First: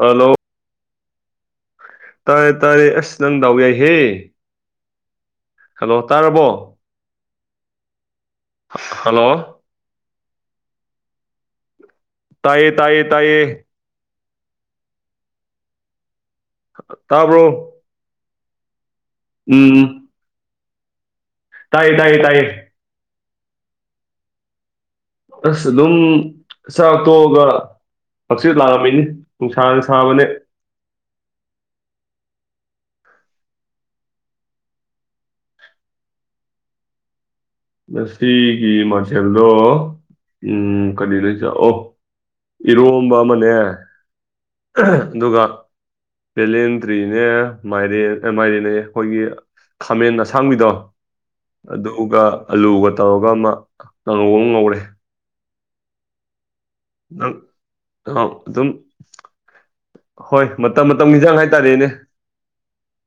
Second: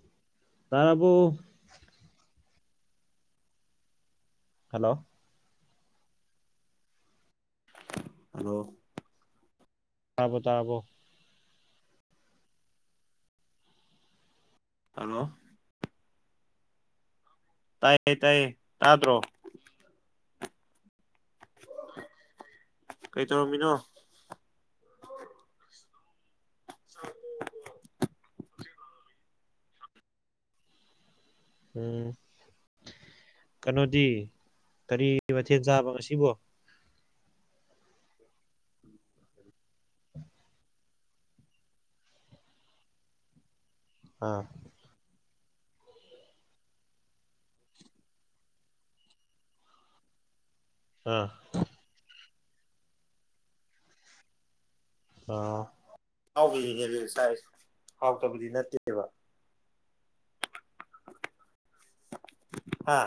hello ꯇꯕꯣ ꯇꯥꯔꯦ ꯇꯥꯔꯦ ꯑꯁ ꯅꯪ ꯗꯥꯎ ꯌꯥꯏꯍꯦ ꯍꯜꯂꯣ ꯍꯜꯂꯣ ꯇꯥꯔꯕꯣ ꯍꯜꯂꯣ ꯍꯜꯂꯣ ꯇꯥꯔꯕꯣ ꯇꯥꯔꯕꯣ ꯇꯥꯏꯌꯦ ꯇꯥꯏꯌꯦ ꯇꯥꯏꯌꯦ ꯍꯜꯂꯣ [inaudible] ꯇꯥꯏꯌꯦ ꯇꯥꯏꯌꯦ ꯇꯗ꯭ꯔꯣ ꯎꯝ ꯇꯥꯏꯌꯦ ꯇꯥꯏꯌꯦ ꯇꯥꯏꯌꯦ ꯀꯩ ꯇꯧꯔꯝꯃꯤꯅꯣ ꯑꯁ ꯑꯗꯨꯝ ꯆꯥꯛꯇꯣꯛꯑꯒ ꯍꯡꯆꯤꯠ ꯂꯥꯛꯑꯝꯃꯤꯅꯤ ꯅꯨꯡꯁꯥꯅ ꯁꯥꯕꯅꯦ ꯎꯝ ꯀꯩꯅꯣꯗꯤ ꯀꯔꯤ ꯃꯊꯦꯜ ꯆꯥꯕ ꯉꯁꯤꯕꯣ ꯉꯁꯤꯒꯤ ꯃꯊꯦꯜꯗꯣ ꯎꯝ ꯀꯔꯤꯅꯣ ꯑꯩꯅ ꯆꯥ ꯑꯣ ꯏꯔꯣꯝꯕ ꯑꯃꯅꯦ ꯑꯥ ꯑꯗꯨꯒ ꯕꯦꯂꯦꯟꯗ꯭ꯔꯤꯅꯦ ꯃꯥꯏꯔꯦꯟ ꯑꯥ ꯃꯥꯏꯔꯦꯟ ꯑꯌꯦ ꯑꯈꯣꯏꯒꯤ ꯈꯥꯃꯦꯟ ꯑꯁꯥꯡ ꯑꯁꯥꯡꯕꯤꯗꯣ ꯑꯥ ꯑꯗꯨꯒ ꯑꯂꯨꯒ ꯇꯧꯔꯒ ꯑꯃ ꯀꯥꯡꯍꯧ ꯑꯃ ꯉꯧꯔꯦ ꯑꯍꯥꯎꯕꯤꯅꯤꯅꯦ ꯅꯪ ꯆꯥꯔꯤꯁꯦ ꯑꯥ ꯍꯥꯎꯇꯕꯤꯗꯤ ꯑꯗꯨꯝ ꯅꯠꯇꯦꯕ ꯍꯣꯏ ꯃꯇꯝ ꯃꯇꯝꯒꯤ ꯏꯟꯁꯥꯡ ꯍꯥꯏꯇꯥꯔꯦꯅꯦ ꯍꯥ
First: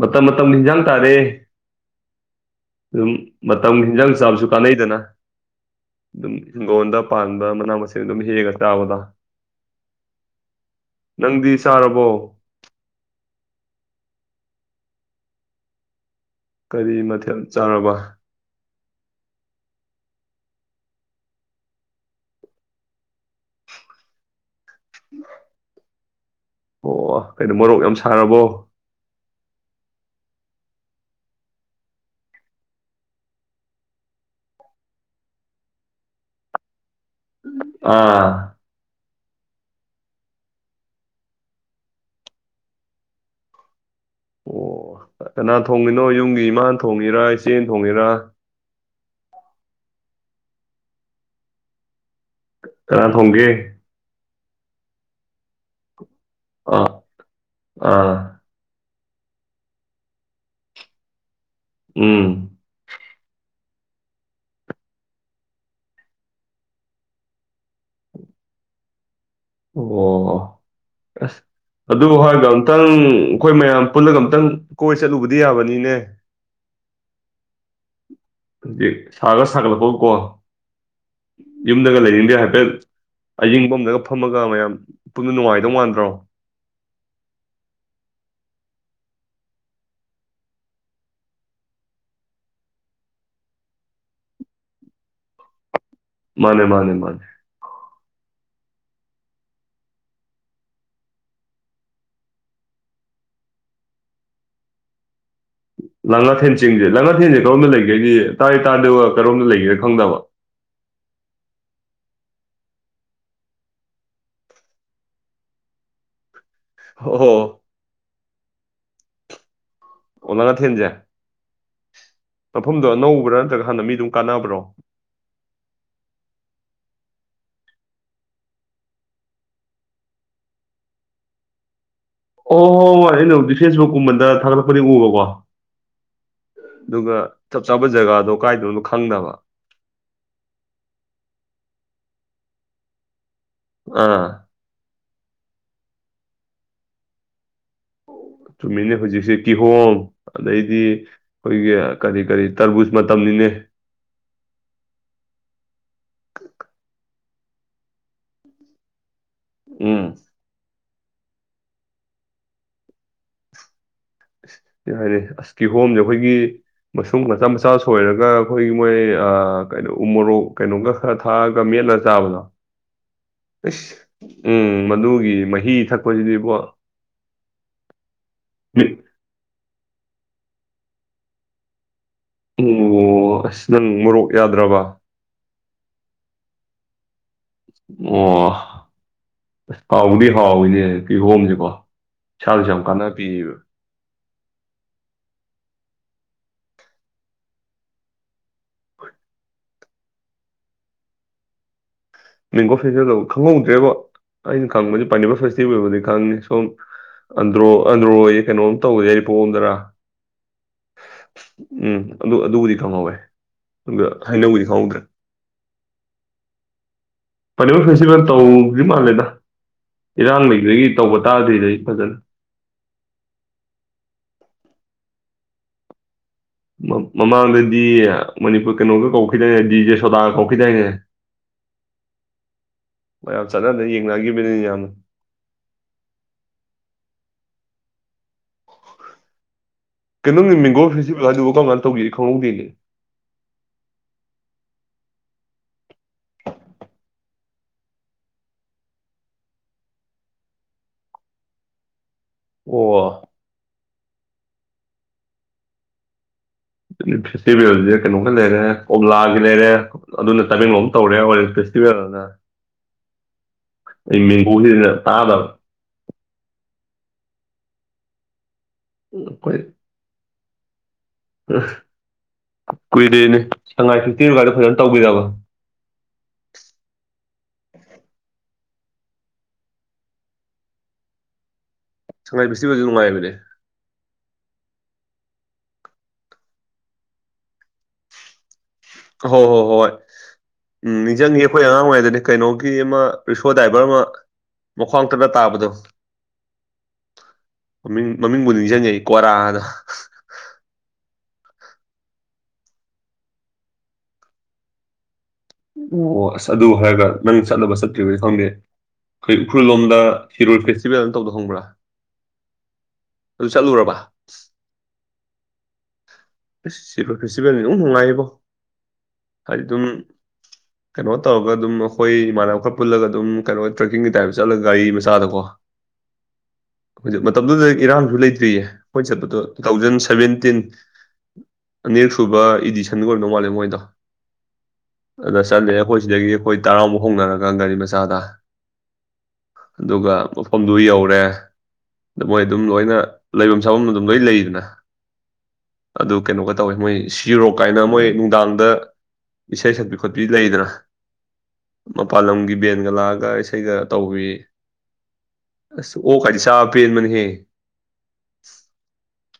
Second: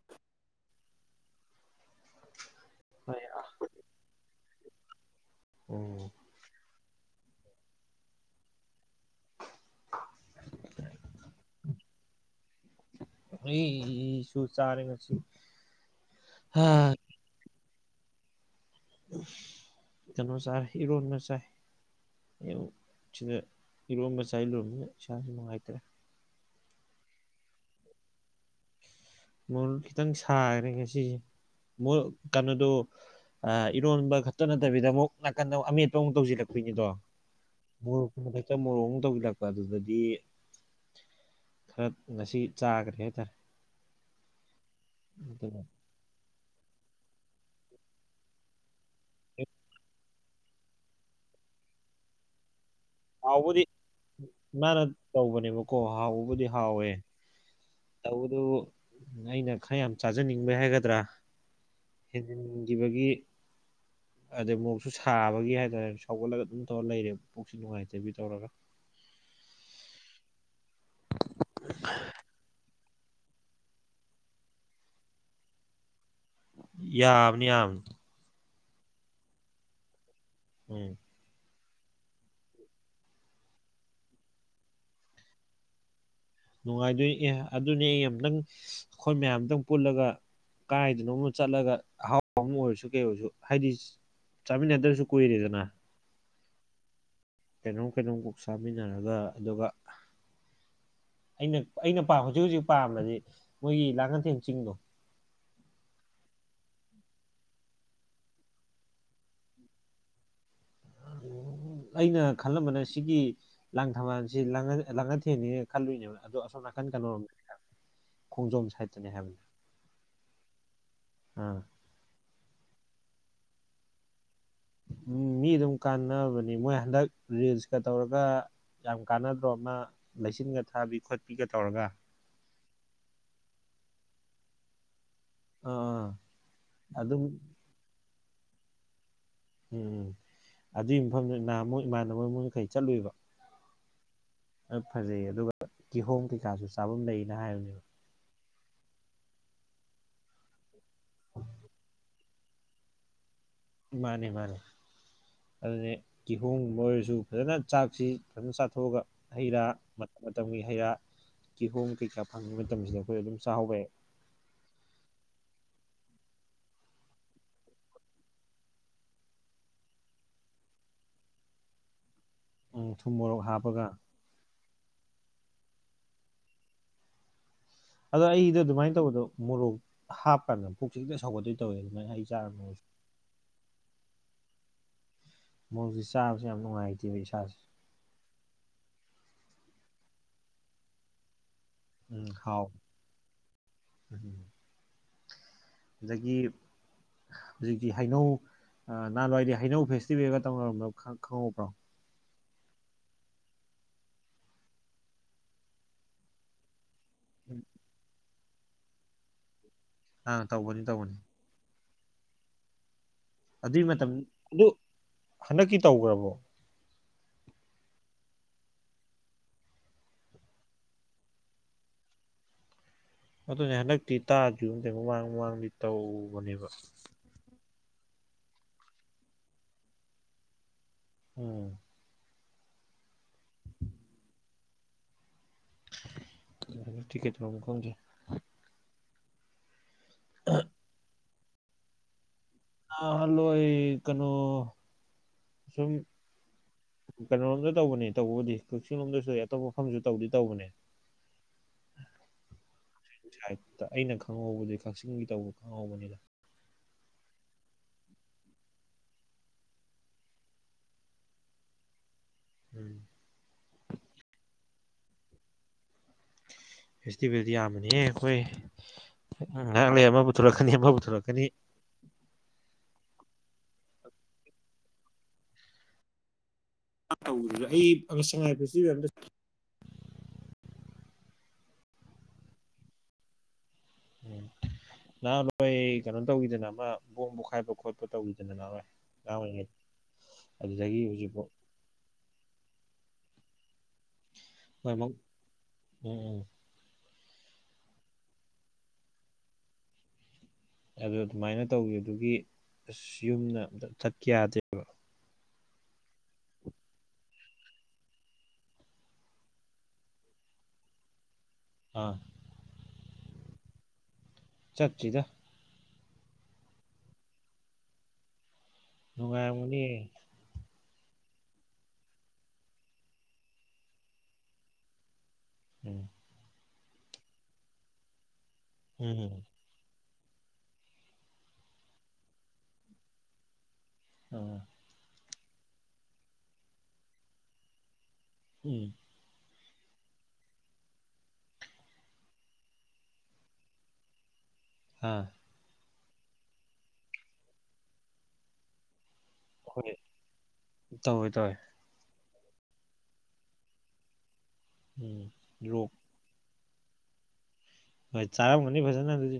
ꯃꯇꯝ ꯃꯇꯝꯒꯤ ꯏꯟꯖꯥꯡ ꯇꯥꯔꯦ ꯑꯗꯨꯝ ꯃꯇꯝꯒꯤ ꯍꯤꯟꯖꯥꯡ ꯆꯥꯕꯁꯨ ꯀꯥꯟꯅꯩꯗꯅ ꯎꯝ ꯑꯗꯨꯝ ꯍꯤꯡꯒꯣꯟꯗ ꯄꯥꯟ ꯃꯥꯅ ꯃꯁꯤꯡ ꯑꯗꯨꯝ ꯍꯦꯛꯑꯒ ꯆꯥꯕꯗꯣ ꯅꯪꯗꯤ ꯆꯥꯔꯕꯣ ꯎꯝ ꯑꯩꯁꯨ ꯆꯔꯦ ꯉꯁꯤ ꯍꯥ ꯀꯔꯤ ꯃꯊꯦꯜ ꯆꯥꯔꯕ ꯀꯩꯅꯣ ꯆꯥꯏ ꯏꯔꯣꯟꯕ ꯆꯥꯏ ꯑꯦ ꯁꯤꯗ ꯏꯔꯣꯝꯕ ꯆꯥꯏ ꯂꯣꯏꯔꯛꯄꯗ ꯏꯁꯥꯁꯨ ꯅꯨꯡꯉꯥꯏꯇ꯭ꯔꯦ ꯑꯣ ꯀꯩꯅꯣ ꯃꯣꯔꯣꯛ ꯌꯥꯝ ꯁꯥꯔꯕꯣ ꯃꯣꯔꯣꯛꯈꯤꯇꯪ ꯁꯥꯈ꯭ꯔꯦ ꯉꯁꯤꯁꯦ ꯃꯣꯔꯣꯛ ꯀꯩꯅꯣꯗꯣ ꯑꯥ ꯏꯔꯣꯟꯕ ꯈꯛꯇ ꯅꯠꯇꯕꯤꯗ ꯑꯃꯨꯛ ꯅꯥꯀꯟꯗ ꯑꯃꯨꯛ ꯑꯃꯦꯠꯄ ꯑꯃꯨꯛ ꯇꯧꯁꯤꯜꯂꯛꯄꯤꯅꯤꯗꯣ ꯃꯣꯔꯣꯛꯀꯤ ꯑꯥ ꯃꯊꯛꯇ ꯃꯣꯔꯣꯛ ꯑꯃꯨꯛ ꯇꯧꯖꯤꯜꯂꯛ ꯑꯗꯨꯗꯗꯤ ꯈꯥꯔ ꯉꯁꯤ ꯆꯥꯈ꯭ꯔꯦ ꯍꯥꯏꯇꯥꯔꯦ ꯑꯣ ꯀꯥꯅ ꯑꯗꯨꯅ ꯊꯣꯡꯉꯤꯅꯣ ꯌꯨꯝꯒꯤ ꯏꯃꯥꯅ ꯊꯣꯡꯉꯤꯔ ꯏꯆꯦꯅ ꯊꯣꯡꯉꯤꯔ ꯀꯥꯅ ꯊꯣꯡꯒꯦ ꯏꯃꯥꯅ ꯇꯧꯕꯅꯦꯕꯀꯣ ꯍꯥꯎꯕꯨꯗꯤ ꯑꯥ ꯍꯥꯎꯋꯦ ꯑꯥ ꯇꯧꯕꯗꯕꯨ ꯑꯩꯅ ꯈꯥꯔ ꯌꯥꯝ ꯆꯥꯖꯅꯤꯡꯕꯩ ꯍꯥꯏꯒꯗ꯭ꯔꯥ ꯎꯝ ꯍꯦꯟꯖꯤꯟꯈꯤꯕꯒꯤ ꯑꯗꯩ ꯃꯣꯔꯣꯛꯁꯨ ꯁꯥꯕꯒꯤ ꯍꯥꯏꯇꯥꯔꯦꯅꯦ ꯁꯧꯒꯠꯂꯒ ꯑꯗꯨꯝ ꯇꯧꯔ ꯂꯩꯔꯦ ꯄꯨꯛꯁꯤ ꯅꯨꯡꯉꯥꯏꯇꯦ ꯕꯤ ꯇꯧꯔꯒ ꯑꯣ ꯑꯁ ꯑꯗꯨ ꯍꯥꯏꯗꯝꯅ ꯃꯨꯛꯇꯪ ꯑꯈꯣꯏ ꯃꯌꯥꯝ ꯄꯨꯜꯂꯒ ꯑꯃꯨꯛꯇꯪ ꯀꯣꯏ ꯆꯠꯂꯨꯕꯗꯤ ꯌꯥꯕꯅꯤꯅꯦ ꯌꯥꯕꯅꯤ ꯌꯥꯕꯅꯤ ꯁꯥꯒ ꯁꯥꯒꯠꯂꯛꯄꯀꯣ ꯎꯝ ꯌꯨꯝꯗꯒ ꯂꯩꯅꯤꯡꯗꯦ ꯍꯥꯏꯐꯦꯠ ꯑꯌꯤꯡꯕꯝꯗꯒ ꯐꯝꯃꯒ ꯃꯌꯥꯝ ꯄꯨꯟꯕ ꯅꯨꯡꯉꯥꯏꯗꯧ ꯃꯥꯟꯗ꯭ꯔꯣ ꯅꯨꯡꯉꯥꯏꯗꯣꯏ ꯑꯦ ꯑꯗꯨꯅꯤ ꯑꯩ ꯑꯃꯨꯛꯇꯪ ꯑꯈꯣꯏ ꯃꯌꯥꯝ ꯑꯃꯇꯪ ꯄꯨꯜꯂꯒ ꯀꯥꯏꯗꯅꯣꯝꯃ ꯆꯠꯂꯒ ꯑꯍꯥꯎ ꯑꯃ ꯑꯣꯏꯔꯁꯨ ꯀꯩ ꯑꯣꯏꯔꯁꯨ ꯍꯥꯏꯗꯤ ꯆꯥꯃꯤꯟꯅꯗꯕꯁꯨ ꯀꯨꯏꯔꯦꯗꯅ ꯃꯥꯟꯅꯦ ꯃꯥꯟꯅꯦ ꯃꯥꯟꯅꯦ ꯀꯩꯅꯣꯝ ꯀꯩꯅꯣꯝ ꯀꯣꯛ ꯆꯥꯃꯤꯟꯅꯔꯒ ꯑꯗꯨꯒ ꯑꯩꯅ ꯑꯩꯅ ꯄꯥꯝ ꯍꯧꯖꯤꯛ ꯍꯧꯖꯤꯛ ꯄꯥꯝꯝꯕꯗꯤ ꯃꯣꯏꯒꯤ ꯂꯥꯡꯉꯟꯊꯦꯝ ꯆꯤꯡꯗꯣ [inaudible] ꯂꯥꯡꯉꯥꯊꯦꯟ ꯆꯤꯡꯁꯦ ꯂꯥꯡꯉꯥꯊꯦꯟꯁꯦ ꯀꯔꯣꯝꯗ ꯂꯩꯒꯦꯗꯤ ꯇꯥꯗꯤ ꯇꯥꯕ ꯀꯔꯣꯝꯗ ꯂꯩꯒꯦꯗꯤ ꯈꯪꯗꯕ [unintelligible] ꯑꯩꯅ ꯈꯜꯂꯝꯕꯅ ꯁꯤꯒꯤ ꯂꯥꯡ ꯊꯝꯕꯥꯜꯁꯤꯥꯡ ꯂꯥꯡꯉꯊꯦꯜꯅ ꯈꯜꯂꯨꯏꯅꯦꯕ ꯑꯗꯣ ꯑꯁꯣꯝ ꯅꯥꯀꯟ ꯑꯣ ꯀꯩꯅꯣꯔꯣꯝꯗꯅꯤ ꯑꯣ ꯍꯥꯏꯕꯅꯦ ꯈꯣꯡꯖꯣꯝ ꯁꯥꯏꯠꯇꯅꯦ ꯍꯥꯏꯕꯅꯤ ꯑꯣ ꯂꯥꯡꯉꯊꯦꯟ ꯁꯦ ꯑꯥ ꯃꯐꯝꯗꯣ ꯑꯅꯧꯕ꯭ꯔꯥ ꯅꯠꯇ꯭ꯔꯒ ꯍꯥꯟꯅ ꯃꯤꯗꯨꯝ ꯀꯥꯟꯅꯕ ꯎꯝ ꯃꯤ ꯗꯨꯝ ꯀꯥꯟꯅꯕꯅꯤ ꯃꯣꯏ ꯍꯟꯗꯛ ꯔꯤꯜꯁꯀ ꯇꯧꯔꯒ ꯌꯥꯝ ꯀꯥꯟꯅꯗ꯭ꯔꯣ ꯑꯃ ꯂꯩꯆꯤꯟꯒ ꯊꯥꯕꯤ ꯈꯣꯠꯄꯤꯒ ꯇꯧꯔꯒ ꯑꯣ ꯑꯣ ꯍꯣꯏ ꯑꯩꯅꯕꯨꯗꯤ ꯐꯦꯁꯕꯨꯛꯀꯨꯝꯕꯗ ꯊꯥꯒꯠꯂꯛꯄꯗꯤ ꯎꯕꯀꯣ ꯑꯥ ꯑꯥ ꯗꯨꯒ ꯑꯗꯨꯝ ꯆꯞ ꯆꯥꯕ ꯖꯒꯥꯗꯣ ꯀꯥꯏꯗꯅꯣꯗꯣ ꯈꯪꯗꯕ ꯎꯝ ꯑꯗꯨꯒꯤ ꯃꯐꯝꯗꯨ ꯅꯍꯥꯟꯃꯨꯛ ꯏꯃꯥꯟꯅꯕ ꯑꯃꯒ ꯈꯣꯏ ꯆꯠꯂꯨꯏꯕ ꯑꯥ ꯐꯖꯩꯌꯦ ꯑꯗꯨꯒ ꯀꯤꯍꯣꯝ ꯀꯩꯀꯥꯁꯨ ꯆꯥꯐꯝ ꯂꯩꯅ ꯍꯥꯏꯕꯅꯦꯕ ꯆꯨꯝꯃꯤꯅꯦ ꯍꯧꯖꯤꯛꯁꯦ ꯀꯤꯍꯣꯝ ꯑꯗꯩꯗꯤ ꯑꯈꯣꯏꯒꯤ ꯀꯔꯤ ꯀꯔꯤ ꯇ꯭ꯔꯕꯨꯖ ꯃꯇꯝꯅꯤꯅꯦ ꯃꯥꯟꯅꯦ ꯃꯥꯟꯅꯦ ꯑꯗꯨꯅꯦ ꯀꯤꯍꯣꯝꯒꯨꯝꯕ ꯑꯣꯏꯔꯁꯨ ꯐꯖꯅ ꯆꯥꯛꯁꯤ ꯐꯖꯅ ꯆꯥꯊꯣꯛꯑꯒ ꯍꯩ ꯔꯥ ꯎꯝ ꯃꯇꯝ ꯃꯇꯝꯒꯤ ꯍꯩꯔꯥ ꯀꯤꯍꯣꯝ ꯀꯩꯀꯥ ꯐꯪꯉꯤꯕ ꯃꯇꯝꯁꯤꯗ ꯑꯈꯣꯏ ꯑꯗꯨꯝ ꯆꯥꯍꯧꯕ ꯌꯥꯏ ꯑꯁ ꯌꯥꯏꯌꯦ ꯑꯁꯀꯤꯍꯣꯝꯁꯦ ꯑꯈꯣꯏꯒꯤ ꯃꯁꯨꯡ ꯃꯆꯥ ꯃꯆꯥ ꯁꯣꯏꯔꯒ ꯑꯈꯣꯏꯒꯤ ꯃꯣꯏ ꯀꯩꯅꯣ ꯎ ꯃꯣꯔꯣꯛ ꯀꯩꯅꯣꯒ ꯈꯥꯔ ꯊꯥꯛꯑꯒ ꯃꯦꯠ [unintelligible] ꯆꯥꯕꯗꯣ ꯎꯝ ꯊꯨꯝ ꯃꯣꯔꯣꯛ ꯍꯥꯞꯄꯒ ꯑꯁ ꯎꯝ ꯃꯗꯨꯒꯤ ꯃꯍꯤ ꯊꯛꯄꯁꯤꯗꯤꯕꯣ ꯑꯗꯣ ꯑꯩꯗꯣ ꯑꯗꯨꯃꯥꯏꯅ ꯃꯤꯠ ꯇꯧꯕꯗꯣ ꯃꯣꯔꯣꯛ ꯍꯥꯞꯀꯥꯟꯗ ꯄꯨꯛꯁꯤ ꯍꯦꯛꯇ ꯁꯧꯒꯠꯇꯣꯏ ꯇꯧꯋꯦ ꯑꯗꯨꯃꯥꯏꯅ ꯑꯩ ꯑꯣ ꯑꯁ ꯅꯪ ꯃꯣꯔꯣꯛ ꯌꯥꯗ꯭ꯔꯕ ꯃꯣꯔꯣꯛꯁꯦ ꯆꯥꯕꯁꯦ ꯌꯥꯝ ꯅꯨꯡꯉꯥꯏꯇꯦꯕ ꯏꯁꯥꯁꯦ ꯑꯣ ꯍꯥꯎꯕꯨꯗꯤ ꯍꯥꯎꯋꯤꯅꯦ ꯀꯤꯍꯣꯝꯁꯦꯀꯣ ꯎꯝ ꯍꯥꯎ ꯏꯁꯥꯗꯁꯨ ꯌꯥꯝ ꯀꯥꯟꯅꯕ ꯄꯤꯕ ꯎꯝ ꯑꯗꯒꯤ ꯍꯧꯖꯤꯛꯇꯤ ꯍꯩꯅꯧ ꯅꯍꯥꯟꯋꯥꯏꯗꯤ ꯍꯩꯅꯧ ꯐꯦ ꯇꯤꯕꯦꯟꯒ ꯇꯧꯅꯔꯝ ꯈꯪꯍꯧꯕ꯭ꯔꯣ ꯃꯦꯡꯒꯣ ꯐꯦꯁꯇꯤꯚꯦꯜ ꯈꯪꯍꯧꯗ꯭ꯔꯦꯕ ꯑꯩꯅ ꯈꯪꯕꯗꯤ ꯄꯥꯏꯅꯤꯄꯜ ꯐꯦꯁꯇꯤꯚꯦꯜ ꯕꯨꯗꯤ ꯈꯪꯉꯦ ꯁꯣꯝ ꯑꯟꯗ꯭ꯔꯣ ꯑꯟꯗ꯭ꯔꯣꯌꯦ ꯀꯩꯅꯣꯝ ꯇꯧꯕꯁꯦ ꯄꯣꯝꯗꯔ ꯑꯥ ꯇꯧꯕꯅꯦ ꯇꯧꯕꯅꯦ ꯎꯝ ꯑꯗꯨ ꯑꯗꯨꯕꯨꯗꯤ ꯈꯪꯍꯧꯋꯦ ꯑꯗꯨꯏ ꯑꯗꯨꯒ ꯃꯇꯝ ꯍꯩꯅꯧꯕꯨꯗꯤ ꯑꯗꯨ ꯈꯪꯍꯧꯗ꯭ꯔꯦ ꯍꯟꯗꯛꯀꯤ ꯇꯧꯒ꯭ꯔꯕꯣ ꯄꯥꯏꯅꯦꯄꯜ ꯐꯦꯁꯇꯤꯚꯦꯜ ꯇꯧꯗ꯭ꯔꯤꯕ ꯃꯥꯜꯂꯦꯗ ꯏꯔꯥꯡ ꯂꯩꯕꯒꯤ ꯇꯧꯕ ꯇꯥꯗ꯭ꯔꯤꯗ ꯑꯩ ꯐꯖꯅ ꯑꯗꯨꯅꯦ ꯍꯟꯗꯛꯇꯤ ꯇꯥꯗ꯭ꯔꯤ ꯃꯃꯥꯡ ꯃꯃꯥꯡꯗꯤ ꯇꯧ ꯃꯃꯥꯡꯗꯗꯤ ꯃꯅꯤꯄꯨꯔ ꯀꯩꯅꯣꯒ ꯀꯧꯈꯤꯗꯥꯏꯅꯦ ꯗꯤ ꯖꯦ ꯁꯣꯗꯥꯒ ꯀꯧꯈꯤꯗꯥꯏꯅꯦ ꯎꯝ ꯃꯌꯥꯝ ꯆꯠꯅꯗ ꯌꯦꯡꯅꯒꯤꯈꯤꯕꯅꯤ ꯌꯥꯝꯅ ꯀꯩ ꯀꯩ ꯇꯧꯕ ꯈꯪꯗꯦ ꯀꯩꯅꯣꯅꯤ ꯃꯦꯡꯒꯣ ꯐꯦꯁꯇꯤꯚꯦꯜ ꯍꯥꯏꯗꯨꯕꯨ ꯀꯝꯀꯟ ꯇꯧꯒꯦ ꯈꯪꯍꯧꯗꯦꯅꯤ ꯅꯍꯥꯜꯋꯥꯏ ꯀꯩꯅꯣ ꯁꯨꯝ ꯀꯩꯅꯣꯂꯣꯝꯗ ꯇꯧꯕꯅꯦ ꯇꯧꯕꯕꯨꯗꯤ ꯀꯛꯆꯤꯡ ꯂꯣꯝꯗꯁꯨ ꯑꯇꯣꯞꯄ ꯃꯐꯝꯁꯨ ꯇꯧꯗꯤ ꯇꯧꯕꯅꯦ [inaudible] ꯑꯣ ꯁꯥꯏꯠꯇ ꯑꯩꯅ ꯈꯪꯍꯧꯕꯗꯤ ꯀꯛꯆꯤꯡꯒꯤ ꯇꯧꯕ ꯈꯪꯍꯧꯕꯅꯤꯗ ꯐꯦꯁꯇꯤꯚꯦꯜꯁꯤꯗ ꯀꯩꯅꯣꯒ ꯂꯩꯔꯦ ꯀꯣꯝꯂꯥꯒꯤ ꯂꯩꯔꯦ ꯑꯗꯨꯅ ꯇꯃꯦꯡꯂꯣꯝ ꯇꯧꯔꯦ ꯑꯣꯏꯔꯦꯜ ꯐꯦꯁꯇꯤ ꯚꯦꯜꯅ ꯎꯝ ꯃꯦꯡꯒꯣꯁꯤꯗ ꯑꯍꯥꯟꯕ ꯐꯦꯁꯇꯤꯚꯦꯜꯗꯤ ꯌꯥꯝꯕꯅꯤꯍꯦ ꯑꯩꯈꯣꯏ ꯑꯩꯈꯣꯏ ꯉꯥꯏꯍꯥꯛ ꯂꯩ ꯑꯃ ꯃꯨꯛ ꯊꯣꯛꯂꯛꯀꯅꯤ ꯑꯃ ꯃꯨꯛ ꯄꯨꯔꯛꯀꯅꯤ ꯀꯨꯏꯗꯦꯅꯦ ꯁꯉꯥꯏ ꯐꯦꯁꯇꯤꯕ ꯀꯥꯏꯗꯣ ꯐꯖꯅ ꯇꯧꯒꯤꯗꯕ ꯇꯧꯔꯁꯨ ꯑꯩ ꯁꯉꯥꯏ ꯐꯦꯁꯇꯤꯚꯦꯜꯗ ꯑꯃꯇ ꯁꯉꯥꯏ ꯐꯦꯁꯇꯤꯚꯦꯜꯁꯨ ꯅꯨꯡꯉꯥꯏꯕꯅꯦ ꯎꯝ ꯅꯍꯥꯟꯔꯣꯏ ꯀꯩꯅꯣ ꯇꯧꯈꯤꯗꯅ ꯑꯃ ꯕꯣꯝ ꯄꯣꯈꯥꯏꯕ ꯈꯣꯠꯄ ꯇꯧꯈꯤꯗꯅ ꯅꯍꯥꯟꯋꯥꯢ ꯍꯣꯏ ꯍꯣꯏ ꯍꯣꯏ ꯍꯣꯏ ꯎꯝ ꯅꯤꯡꯁꯪꯉꯤ ꯍꯧꯖꯤꯛꯐꯥꯎ ꯑꯩꯈꯣꯏ ꯑꯉꯥꯡ ꯑꯣꯏꯔꯤꯉꯩꯗꯅꯦ ꯀꯩꯅꯣꯒꯤ ꯑꯃ ꯔꯤꯁꯣ ꯗꯥꯏꯚꯔ ꯑꯃ ꯃꯈ꯭ꯋꯥꯡ ꯂꯣꯏꯅꯃꯛ ꯇꯠꯂ ꯇꯥꯕꯗꯣ ꯎꯝ ꯎꯝ ꯃꯃꯤꯡ ꯃꯃꯤꯡꯕꯨꯗꯤ ꯅꯤꯡꯁꯤꯡꯉꯛꯏ ꯀꯤꯔꯥꯗꯣ ꯑꯗꯨ ꯑꯗꯨꯃꯥꯏꯅ ꯇꯧꯈꯤꯕꯗꯨꯒꯤ ꯑꯁ ꯌꯨꯝꯅ ꯑꯃꯇ ꯆꯠꯀꯦ ꯌꯥꯗꯦꯕ ꯑꯣ ꯑꯁ ꯑꯗꯨ ꯍꯥꯏꯔꯒ ꯅꯪ ꯆꯠꯂꯕ ꯆꯠꯇ꯭ꯔꯤꯕꯗꯤ ꯈꯪꯗꯦ ꯑꯩꯈꯣꯏ ꯎꯈ꯭ꯔꯨꯜ ꯂꯣꯝꯗ [unintelligible] ꯐꯦꯁꯇꯤꯕꯦꯜꯅ ꯇꯧꯕꯗꯣ ꯈꯪꯕ꯭ꯔꯥ ꯑꯥ ꯑꯗꯨ ꯆꯠꯂꯨꯔꯕ ꯆꯠꯇ꯭ꯔꯤꯗ ꯏꯁ ꯁꯤꯔꯣꯏ ꯐꯦꯁꯇꯤꯚꯦꯜꯅ ꯢꯅꯨꯡ ꯅꯨꯡꯉꯥꯏ ꯏꯕꯣ ꯅꯨꯡꯉꯥꯏꯔꯝꯒꯅꯤꯌꯦ ꯀꯩꯅꯣ ꯇꯧꯔꯒ ꯑꯗꯨꯝ ꯑꯩꯈꯣꯏ ꯏꯃꯥꯟꯅꯕ ꯈꯔ ꯄꯨꯜꯂꯒ ꯑꯗꯨꯝ ꯀꯩꯅꯣ ꯇ꯭ꯔꯦꯛꯀꯤꯡꯒꯤ ꯇꯥꯏꯞꯇ ꯆꯠꯂꯒ ꯒꯥꯔꯤ ꯃꯆꯥꯗꯀꯣ ꯎꯝ ꯍꯧꯖꯤꯛ ꯃꯇꯝꯗꯨꯗ ꯏꯔꯥꯡꯁꯨ ꯂꯩꯇ꯭ꯔꯤꯌꯦ ꯈꯣꯏ ꯆꯠꯄꯗꯣ ꯎꯝ ꯇꯨ ꯊꯥꯎꯖꯟ ꯁꯥꯚꯦꯟꯇꯤꯟ ꯑꯅꯤꯔꯛ ꯁꯨꯕ ꯏꯗꯤꯁꯟꯒ ꯑꯣꯏꯔꯝꯗꯧ ꯃꯥꯜꯂꯦ ꯃꯣꯏꯗꯣ ꯎꯝ ꯑꯗ ꯆꯠꯂꯦ ꯑꯩꯈꯣꯏ ꯁꯤꯗꯒꯤ ꯑꯩꯈꯣꯏ ꯇꯔꯥꯃꯨꯛ ꯍꯧꯅꯔꯒ ꯒꯥꯔꯤ ꯃꯆꯥꯗ ꯎꯝ ꯑꯗꯨꯒ ꯃꯐꯝꯗꯨ ꯌꯧꯔꯦ ꯑꯗ ꯃꯣꯏ ꯑꯗꯨꯝ ꯂꯣꯏꯅ ꯂꯩꯕꯝ ꯁꯥꯕꯝ ꯑꯗꯨꯝ ꯂꯣꯏ ꯂꯩꯗꯅ ꯑꯥ ꯑꯗꯨ ꯀꯩꯅꯣꯒ ꯇꯧꯋꯦ ꯃꯣꯏ ꯁꯤꯔꯣꯛ ꯀꯥꯏꯅ ꯃꯣꯏ ꯅꯨꯡꯗꯥꯡꯗ ꯏꯁꯩ ꯍꯣꯏ ꯁꯛꯄꯤ ꯈꯣꯠꯄꯤ ꯂꯩꯗꯅ ꯇꯧꯋꯦ ꯇꯧꯋꯦ ꯃ ꯄꯥꯜꯂꯝꯒꯤ ꯕꯦꯟꯒ ꯂꯥꯛꯑꯒ ꯏꯁꯩꯒ ꯇꯧꯕꯤ ꯎꯝ ꯂꯣꯛ ꯑꯁ ꯑꯣꯛ ꯀꯥꯏꯗꯤ ꯆꯥꯕ ꯄꯦꯟꯕꯅꯤꯍꯦ ꯍꯣꯏ ꯆꯔꯥꯝꯒꯅꯤ ꯐꯖꯅ ꯑꯗꯨꯗꯤ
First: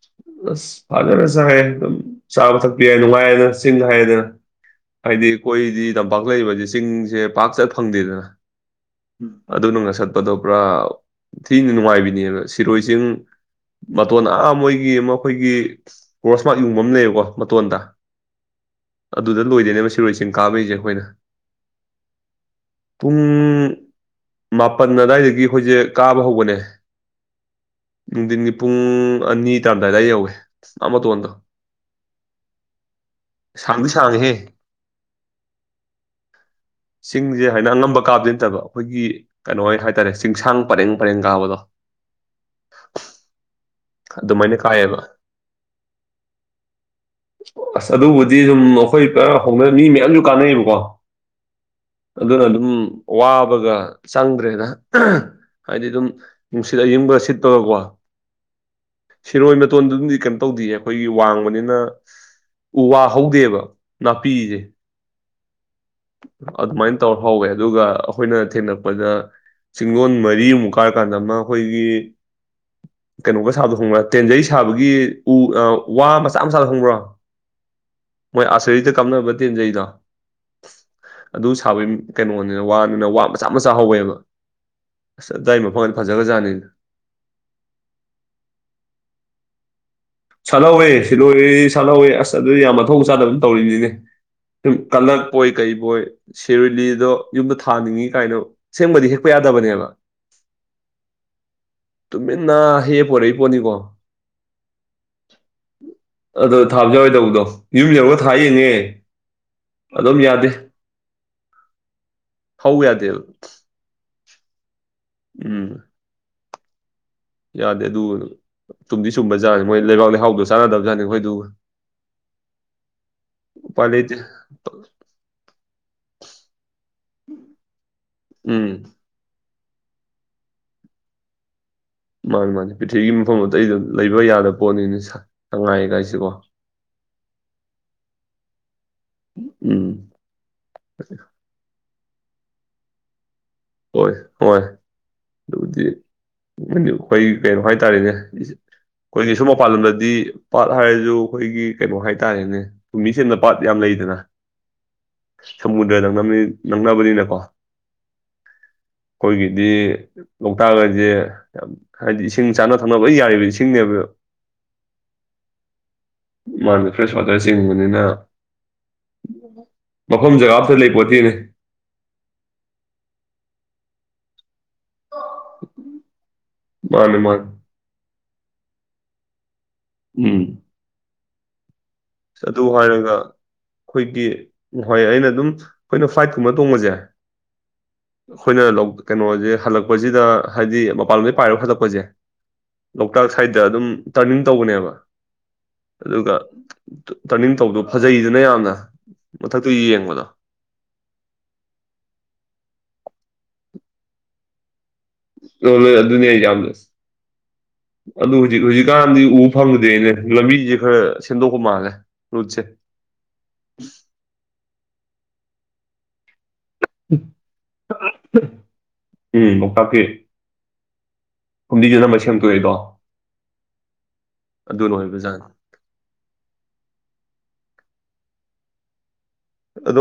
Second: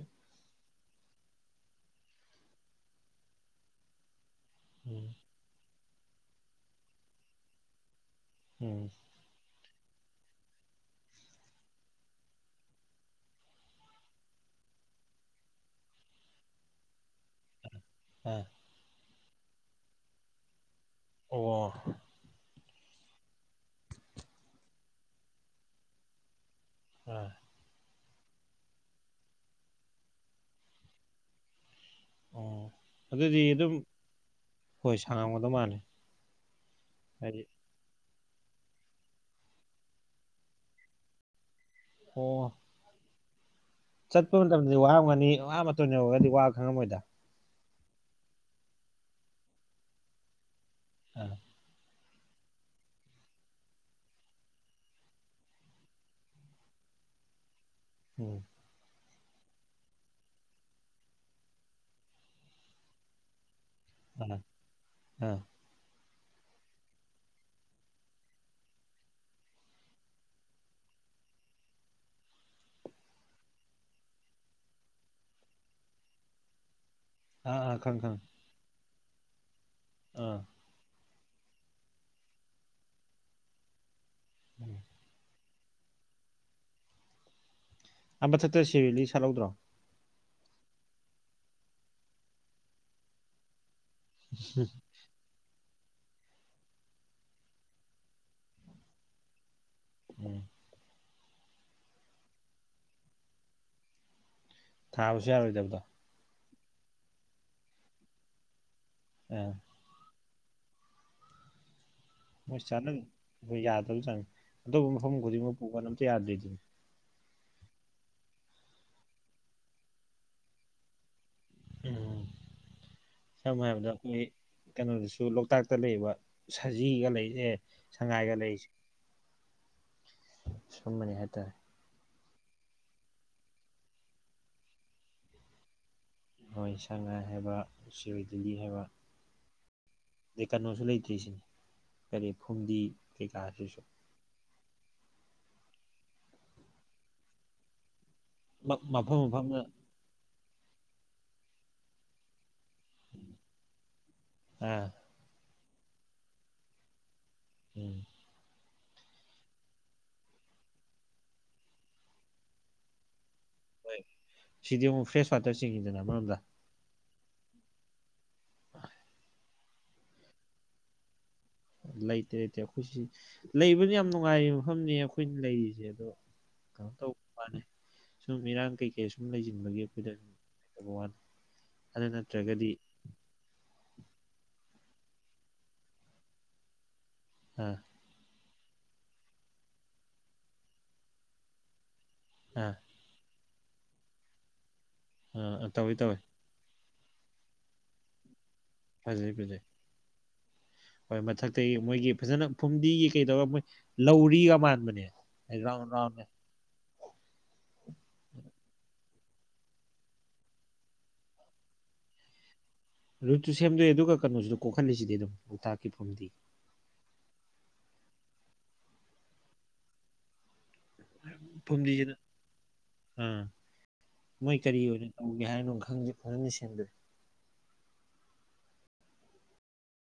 ꯑꯁ ꯐꯖꯅ ꯆꯥꯏꯌꯦ ꯑꯗꯨꯝ ꯆꯥꯕ ꯊꯛꯄꯤ ꯅꯨꯡꯉꯥꯏꯌꯦꯗꯅ ꯆꯤꯡꯗ ꯍꯥꯏꯔꯦꯗꯅ ꯎꯝ ꯍꯥꯏꯗꯤ ꯑꯩꯈꯣꯏꯗꯤ ꯇꯝꯄꯥꯛ ꯂꯩꯕꯁꯦ ꯆꯤꯡꯁꯦ ꯄꯥꯛ ꯆꯠ ꯐꯪꯗꯦꯗꯅ ꯎꯝ ꯑꯗꯨꯅ ꯉꯁꯠꯄꯗꯣ ꯄꯨꯔꯥ ꯊꯤꯅ ꯅꯨꯡꯉꯥꯏꯕꯤꯅꯦꯕ ꯁꯤꯔꯣꯏ ꯆꯤꯡ ꯃꯇꯣꯟ ꯑꯥ ꯃꯣꯏꯒꯤ ꯑꯃ ꯑꯩꯈꯣꯏꯒꯤ ꯀ꯭ꯔꯣꯁꯃꯔꯥꯛ ꯌꯨꯡꯕ ꯑꯃ ꯂꯩꯌꯦꯕꯀꯣ ꯃꯇꯣꯟꯗ ꯑ ꯑꯗꯨꯗ ꯂꯣꯏꯗꯣꯏꯅꯦꯕ ꯁꯤꯔꯣꯏ ꯆꯤꯡ ꯀꯥꯕꯩꯁꯦ ꯑꯩꯈꯣꯏꯅ ꯑꯣ ꯄꯨꯡ ꯃꯥꯄꯟ ꯑꯗꯥꯏꯗꯒꯤ ꯑꯩꯈꯣꯏꯁꯦ ꯀꯥꯕ ꯍꯧꯕꯅꯦ ꯑ ꯅꯨꯡꯗꯤꯟꯒꯤ ꯄꯨꯡ ꯑꯅꯤ ꯇꯥꯔꯝꯗꯥꯏꯗ ꯌꯧꯋꯦ ꯑꯥ ꯃꯇꯣꯟꯗꯣ ꯎꯝ ꯑꯗꯨꯗꯤ ꯑꯗꯨꯝ ꯁꯥꯡꯗꯤ ꯁꯥꯡꯉꯤꯍꯦ ꯍꯣꯏ ꯁꯥꯡꯉꯝꯒꯗ ꯃꯥꯜꯂꯦ ꯍꯥꯏꯗꯤ ꯆꯤꯡꯁꯦ ꯍꯥꯏꯅ ꯑꯉꯝꯕ ꯀꯥꯕꯗꯤ ꯅꯠꯇꯕ ꯑꯩꯈꯣꯏꯒꯤ ꯀꯩꯅꯣ ꯍꯥꯏꯇꯥꯔꯦ ꯆꯤꯡꯁꯥꯡ ꯄꯔꯦꯡ ꯄꯔꯦꯡ ꯀꯥꯕꯗꯣ ꯑꯣ ꯆꯠꯄ ꯑꯗꯨꯃꯥꯏꯅ ꯃꯇꯝꯗꯗꯤ ꯀꯥꯏꯌꯦꯕ ꯋꯥꯔꯝꯒꯅꯤ ꯑꯥ ꯃꯇꯣꯟ ꯌꯧꯔꯒꯗꯤ ꯋꯥ ꯈꯪꯉꯝꯃꯣꯏꯗ ꯑꯁ ꯑꯗꯨꯕꯨꯗꯤ ꯁꯨꯝ ꯑꯩꯈꯣꯏ ꯄꯥ ꯍꯧꯅ ꯃꯤ ꯃꯌꯥꯝꯁꯨ ꯀꯥꯟꯅꯩꯕꯀꯣ ꯑꯥ ꯑꯗꯨꯅ ꯑꯗꯨꯝ ꯋꯥꯕꯒ ꯆꯪꯗ꯭ꯔꯦꯗ ꯍꯥꯏꯗꯤ ꯑꯗꯨꯝ ꯅꯨꯡꯁꯤꯠ ꯑꯋꯤꯡꯕ ꯁꯤꯠꯄꯒꯀꯣ ꯎꯝ ꯁꯤꯔꯣꯏ ꯃꯇꯣꯟꯗꯨꯝꯗꯤ ꯀꯩꯝ ꯇꯧꯗꯤꯌꯦ ꯑꯩꯈꯣꯏꯒꯤ ꯋꯥꯡꯕꯅꯤꯅ ꯎ ꯋꯥ ꯍꯧꯗꯦꯕ ꯑꯥ ꯅꯥꯄꯤꯁꯦ ꯑꯥ ꯑꯗꯨꯃꯥꯏꯅ ꯇꯧꯔ ꯍꯧꯎꯋꯦ ꯑꯗꯨꯒ ꯑꯩꯈꯣꯏꯅ ꯊꯦꯡꯅꯔꯛꯄꯗ ꯆꯤꯡꯂꯣꯟ ꯃꯔꯤꯃꯨꯛ ꯀꯥꯔꯀꯥꯟꯗ ꯑꯃ ꯑꯩꯈꯣꯏꯒꯤ [inaudible] [unintelligible] ꯀꯩꯅꯣꯒ ꯁꯥꯕꯗꯣ ꯈꯪꯡꯕ꯭ꯔꯥ ꯇꯦꯟꯖꯩ ꯁꯥꯕꯒꯤ ꯎ ꯋꯥ ꯃꯆꯥ ꯃꯆꯥꯗ ꯈꯪꯕ꯭ꯔꯣ ꯑꯥ ꯑꯥ ꯈꯪꯑꯦ ꯈꯪꯑꯦ ꯃꯣꯏ ꯑꯥꯔꯆꯔꯤꯗ ꯀꯥꯞꯅꯕ ꯇꯤꯟꯖꯩꯗꯣ ꯑꯗꯨ ꯁꯥꯕꯒꯤ ꯀꯩꯅꯣꯅꯦ ꯋꯥꯅꯤꯅ ꯋꯥ ꯃꯆꯥ ꯃꯆꯥ ꯍꯧꯋꯦꯕ ꯎꯝ ꯗꯥꯢ ꯃꯐꯝꯒꯗꯤ ꯐꯖꯈ꯭ꯔꯥ ꯖꯥꯠꯅꯤꯗ ꯑꯥ ꯃꯊꯛꯇ ꯁꯤ ꯔꯣꯢ ꯂꯤꯂꯤ ꯁꯥꯠꯍꯧꯗ꯭ꯔꯣ ꯁꯥꯠꯍꯧꯋꯦ ꯁꯤꯜꯂꯣꯏ ꯂꯤꯂꯤ ꯁꯥꯠꯍꯧꯋꯦ ꯑꯁ ꯑꯗꯨꯗꯤ ꯌꯥꯝ ꯃꯊꯣꯡ ꯆꯥꯗꯕ ꯇꯧꯔꯤꯅꯤꯅꯦ ꯎꯝ ꯇꯥꯂꯛ ꯄꯣꯏ ꯀꯩ ꯕꯣꯏ ꯁꯤꯔꯣꯢ ꯂꯤꯂꯤꯗꯣ ꯌꯨꯝꯗ ꯊꯥꯅꯤꯡꯉꯤ ꯀꯥꯏꯅ ꯁꯦꯡꯕꯗꯤ ꯍꯦꯛꯄ ꯌꯥꯗꯕꯅꯦꯕ ꯎꯝ ꯇꯨꯃꯤꯟ ꯅꯥ ꯍꯦꯛ ꯑꯒ ꯄꯣꯔꯛ ꯏꯄꯣꯠꯅꯤꯀꯣ [unintelligible] ꯌꯥꯔꯣꯢꯗꯕꯗ ꯑꯗꯣ ꯊꯥꯕꯁꯨ ꯌꯥꯔꯣꯏꯗꯧꯗꯣ ꯌꯨꯝ ꯌꯧꯔꯒ ꯊꯥ ꯌꯦꯡꯉꯦ ꯑꯥ ꯑꯗꯨꯝ ꯌꯥꯗꯦ ꯃꯣꯏ ꯍꯧ ꯌꯥꯗꯦꯕ ꯆꯥꯅꯟꯗꯣ ꯌꯥꯗꯕ ꯖꯥꯠꯅꯦ ꯑꯇꯣꯞꯄ ꯃꯐꯝ ꯈꯨꯗꯤꯡꯃꯛ ꯎꯝ ꯄꯨꯕ ꯀꯥꯟꯗ ꯑꯝꯇ ꯌꯥꯗ꯭ꯔꯤꯁꯦ ꯌꯥꯗꯦ ꯑꯗꯨ ꯆꯨꯝꯗꯤ ꯁꯨꯝꯕꯖꯥꯠꯅꯤ ꯃꯣꯏ ꯂꯩꯕꯥꯛ ꯂꯩꯍꯥꯎꯗꯣ ꯆꯥꯟꯅꯗꯕꯖꯥꯠꯅꯤ ꯑꯩꯈꯣꯏꯗꯨꯒ ꯎꯝ ꯁꯝꯅ ꯎꯄꯥꯏ ꯍꯥꯏꯔꯕꯗ ꯂꯩꯇꯦ ꯑꯩꯈꯣꯏ ꯀꯩꯅꯣꯗꯨꯁꯨ ꯂꯣꯛꯇꯥꯛ ꯇ ꯂꯩꯕ ꯁꯖꯤꯒ ꯂꯩꯔꯤꯁꯦ ꯁꯉꯥꯏꯒ ꯂꯩꯔꯤꯁꯦ ꯎꯝ ꯁꯨꯝꯃꯅꯤ ꯍꯥꯏꯇꯥꯔꯦ ꯃꯥꯅꯤ ꯃꯥꯅꯤ ꯄ꯭ꯔꯤꯊꯤꯕꯤꯒꯤ ꯃꯐꯝ ꯑꯇꯩꯗ ꯂꯩꯕ ꯌꯥꯗꯕ ꯄꯣꯠꯅꯤꯅꯦ ꯁꯉꯥꯏꯒꯥꯏꯁꯦ ꯍꯣꯏ ꯁꯉꯥꯏ ꯍꯥꯏꯕ ꯁꯤꯔꯣꯏ ꯂꯤꯂꯤ ꯍꯥꯏꯕ ꯎꯝ ꯑꯗꯩ ꯀꯩꯅꯣꯁꯨ ꯂꯩꯇ꯭ꯔꯤꯁꯤꯅꯤ ꯀꯔꯤ ꯐꯨꯝꯗꯤ ꯀꯩꯀꯥꯁꯤꯁꯨ ꯍꯣꯏ ꯍꯣꯏ ꯑꯗꯨꯕꯨꯗꯤ ꯑꯩꯈꯣꯏ ꯀꯩꯅꯣ ꯍꯥꯏꯇꯥꯔꯦꯅꯦ ꯃꯐꯝ ꯑꯩꯈꯣꯏꯒꯤ ꯁꯨꯝ ꯃꯐꯝꯗ ꯃꯄꯥꯟ ꯂꯝꯗꯗꯤ ꯄꯥꯠ ꯍꯥꯏꯔꯁꯨ ꯑꯩꯈꯣꯏꯒꯤ ꯀꯩꯅꯣ ꯍꯥꯏꯇꯥꯔꯦꯅꯦ ꯐꯨꯝꯕꯤ ꯁꯦꯝꯕ ꯄꯥꯠ ꯌꯥꯝ ꯂꯩꯗꯅ ꯑꯥ ꯁꯥꯃꯨꯗ꯭ꯔꯥ ꯅꯛꯅꯕꯅꯤ ꯅꯛꯅꯕꯅꯤꯅꯀꯣ ꯎꯝ ꯑꯩꯈꯣꯏꯒꯤꯗꯤ ꯂꯣꯛꯇꯥꯛ ꯍꯥꯏꯁꯦ ꯌꯥꯝ ꯍꯥꯏꯗꯤ ꯏꯁꯤꯡ ꯆꯥꯅ ꯊꯛꯅꯕ ꯂꯣꯏ ꯌꯥꯔꯤꯕ ꯏꯁꯤꯡ ꯍꯣꯏ ꯁꯤꯗꯤ ꯑꯃꯨꯛ ꯐ꯭ꯔꯦꯁ ꯋꯥꯇꯔ ꯆꯤꯡꯉꯤꯗꯅ ꯑꯃꯔꯣꯝꯗ ꯃꯥꯅ ꯐ꯭ꯔꯦꯁ ꯋꯥꯇꯔ ꯆꯤꯡꯕꯅꯤꯅ ꯃꯐꯝ ꯖꯒꯥ ꯑꯝꯇ ꯂꯩꯄꯣꯠꯇꯦꯅꯦ ꯂꯩꯇꯦ ꯂꯩꯇꯦ ꯑꯩꯈꯣꯏꯁꯤ ꯂꯩꯕꯗꯤ ꯌꯥꯝ ꯅꯨꯡꯉꯥꯏ ꯃꯐꯝꯅꯦ ꯑꯩꯈꯣꯏꯅ ꯂꯩꯔꯤꯁꯦ ꯑꯗꯣ ꯀꯩꯅꯣ ꯇꯧꯕ ꯃꯥꯅꯦ ꯁꯨꯝ ꯏꯔꯥꯡ ꯀꯩꯀꯩ ꯁꯨꯝ ꯂꯩꯖꯦ ꯑꯗꯨꯨꯝꯕꯒꯤ ꯑꯩꯈꯣꯏꯗ [unintelligible] ꯑꯗꯨ ꯑꯁ ꯑꯗꯨ ꯅꯠꯇ꯭ꯔꯒꯗꯤ ꯍꯥꯏꯔꯒ ꯑꯩꯈꯣꯏꯗꯤ ꯅꯍꯥꯋꯥꯏ ꯑꯩꯅ ꯑꯗꯨꯝ ꯑꯩꯈꯣꯏꯅ ꯐ꯭ꯂꯥꯏꯠ ꯀꯨꯝꯕ ꯇꯣꯡꯕꯁꯦ ꯎꯝ ꯑꯩꯈꯣꯏꯅ ꯂꯣꯛ ꯀꯩꯅꯣꯁꯦ ꯍꯜꯂꯛꯄꯁꯤꯗ ꯍꯥꯏꯗꯤ ꯃꯄꯥꯟꯂꯣꯝꯗꯒꯤ ꯄꯥꯏꯔꯒ ꯍꯜꯂꯛꯄꯁꯦ ꯑꯥ ꯂꯣꯛꯇꯥꯛ ꯁꯥꯏꯗ ꯑꯗꯨꯝ ꯇꯔꯅꯤꯡ ꯇꯧꯕꯅꯦꯕ ꯑ ꯇꯧꯋꯦ ꯇꯧꯋꯦ ꯑꯗꯨꯒ ꯇꯔꯅꯤꯡ ꯇꯧꯕꯗꯣ ꯐꯖꯩꯗꯅ ꯌꯥꯝꯅ ꯐꯖꯩ ꯐꯖꯩ ꯃꯊꯛꯇꯩ ꯌꯦꯡꯕꯗꯣ ꯍꯣꯏ ꯃꯊꯛꯇꯒꯤ ꯃꯣꯏꯒꯤ ꯐꯖꯅ ꯐꯨꯝꯗꯤꯒꯤ ꯀꯩꯗꯧꯔꯒ ꯃꯣꯏ ꯂꯧꯔꯤꯒ ꯃꯥꯟꯕꯅꯦ ꯂꯣꯏ ꯔꯥꯎꯟ ꯂꯣꯏ ꯔꯥꯎꯟꯅꯦ ꯑꯗꯨꯅꯤ ꯌꯥꯝ ꯑꯗꯨꯕꯨꯗꯤ ꯍꯧꯖꯤꯛꯀꯥꯟ ꯍꯧꯖꯤꯛꯀꯥꯟ ꯎꯕ ꯐꯪꯗꯦꯅꯦ ꯂꯝꯕꯤꯁꯦ ꯈꯥꯔ ꯁꯦꯝꯗꯣꯛꯄ ꯃꯥꯜꯂꯦ ꯔꯨꯠꯁꯦ ꯔꯨꯠꯁꯨ ꯁꯦꯝꯗꯣꯛꯑꯦ ꯑꯗꯨꯒ ꯀꯩꯅꯣꯁꯨ ꯀꯣꯠꯈꯠꯂꯤꯁꯤꯗꯤ ꯑꯗꯨꯝ ꯂꯣꯛꯇꯥꯛꯀꯤ ꯐꯨꯝꯗꯤ ꯎꯝ ꯂꯣꯛꯇꯥꯛꯀꯤ ꯐꯨꯝꯗꯤꯁꯦ ꯑꯅꯃꯕꯅ ꯁꯦꯡꯗꯣꯛꯑꯦꯀꯣ ꯎꯝ ꯃꯣꯏ ꯀꯔꯤ ꯑꯗꯨꯅ ꯑꯣꯏꯅ ꯇꯧꯒꯦ ꯑꯣꯏꯕꯖꯥꯠꯅꯤ ꯍꯥꯏꯅꯣ ꯈꯪꯗꯦ ꯐꯖꯅ ꯁꯦꯝꯗꯣꯛꯑꯦ ꯑꯗꯣ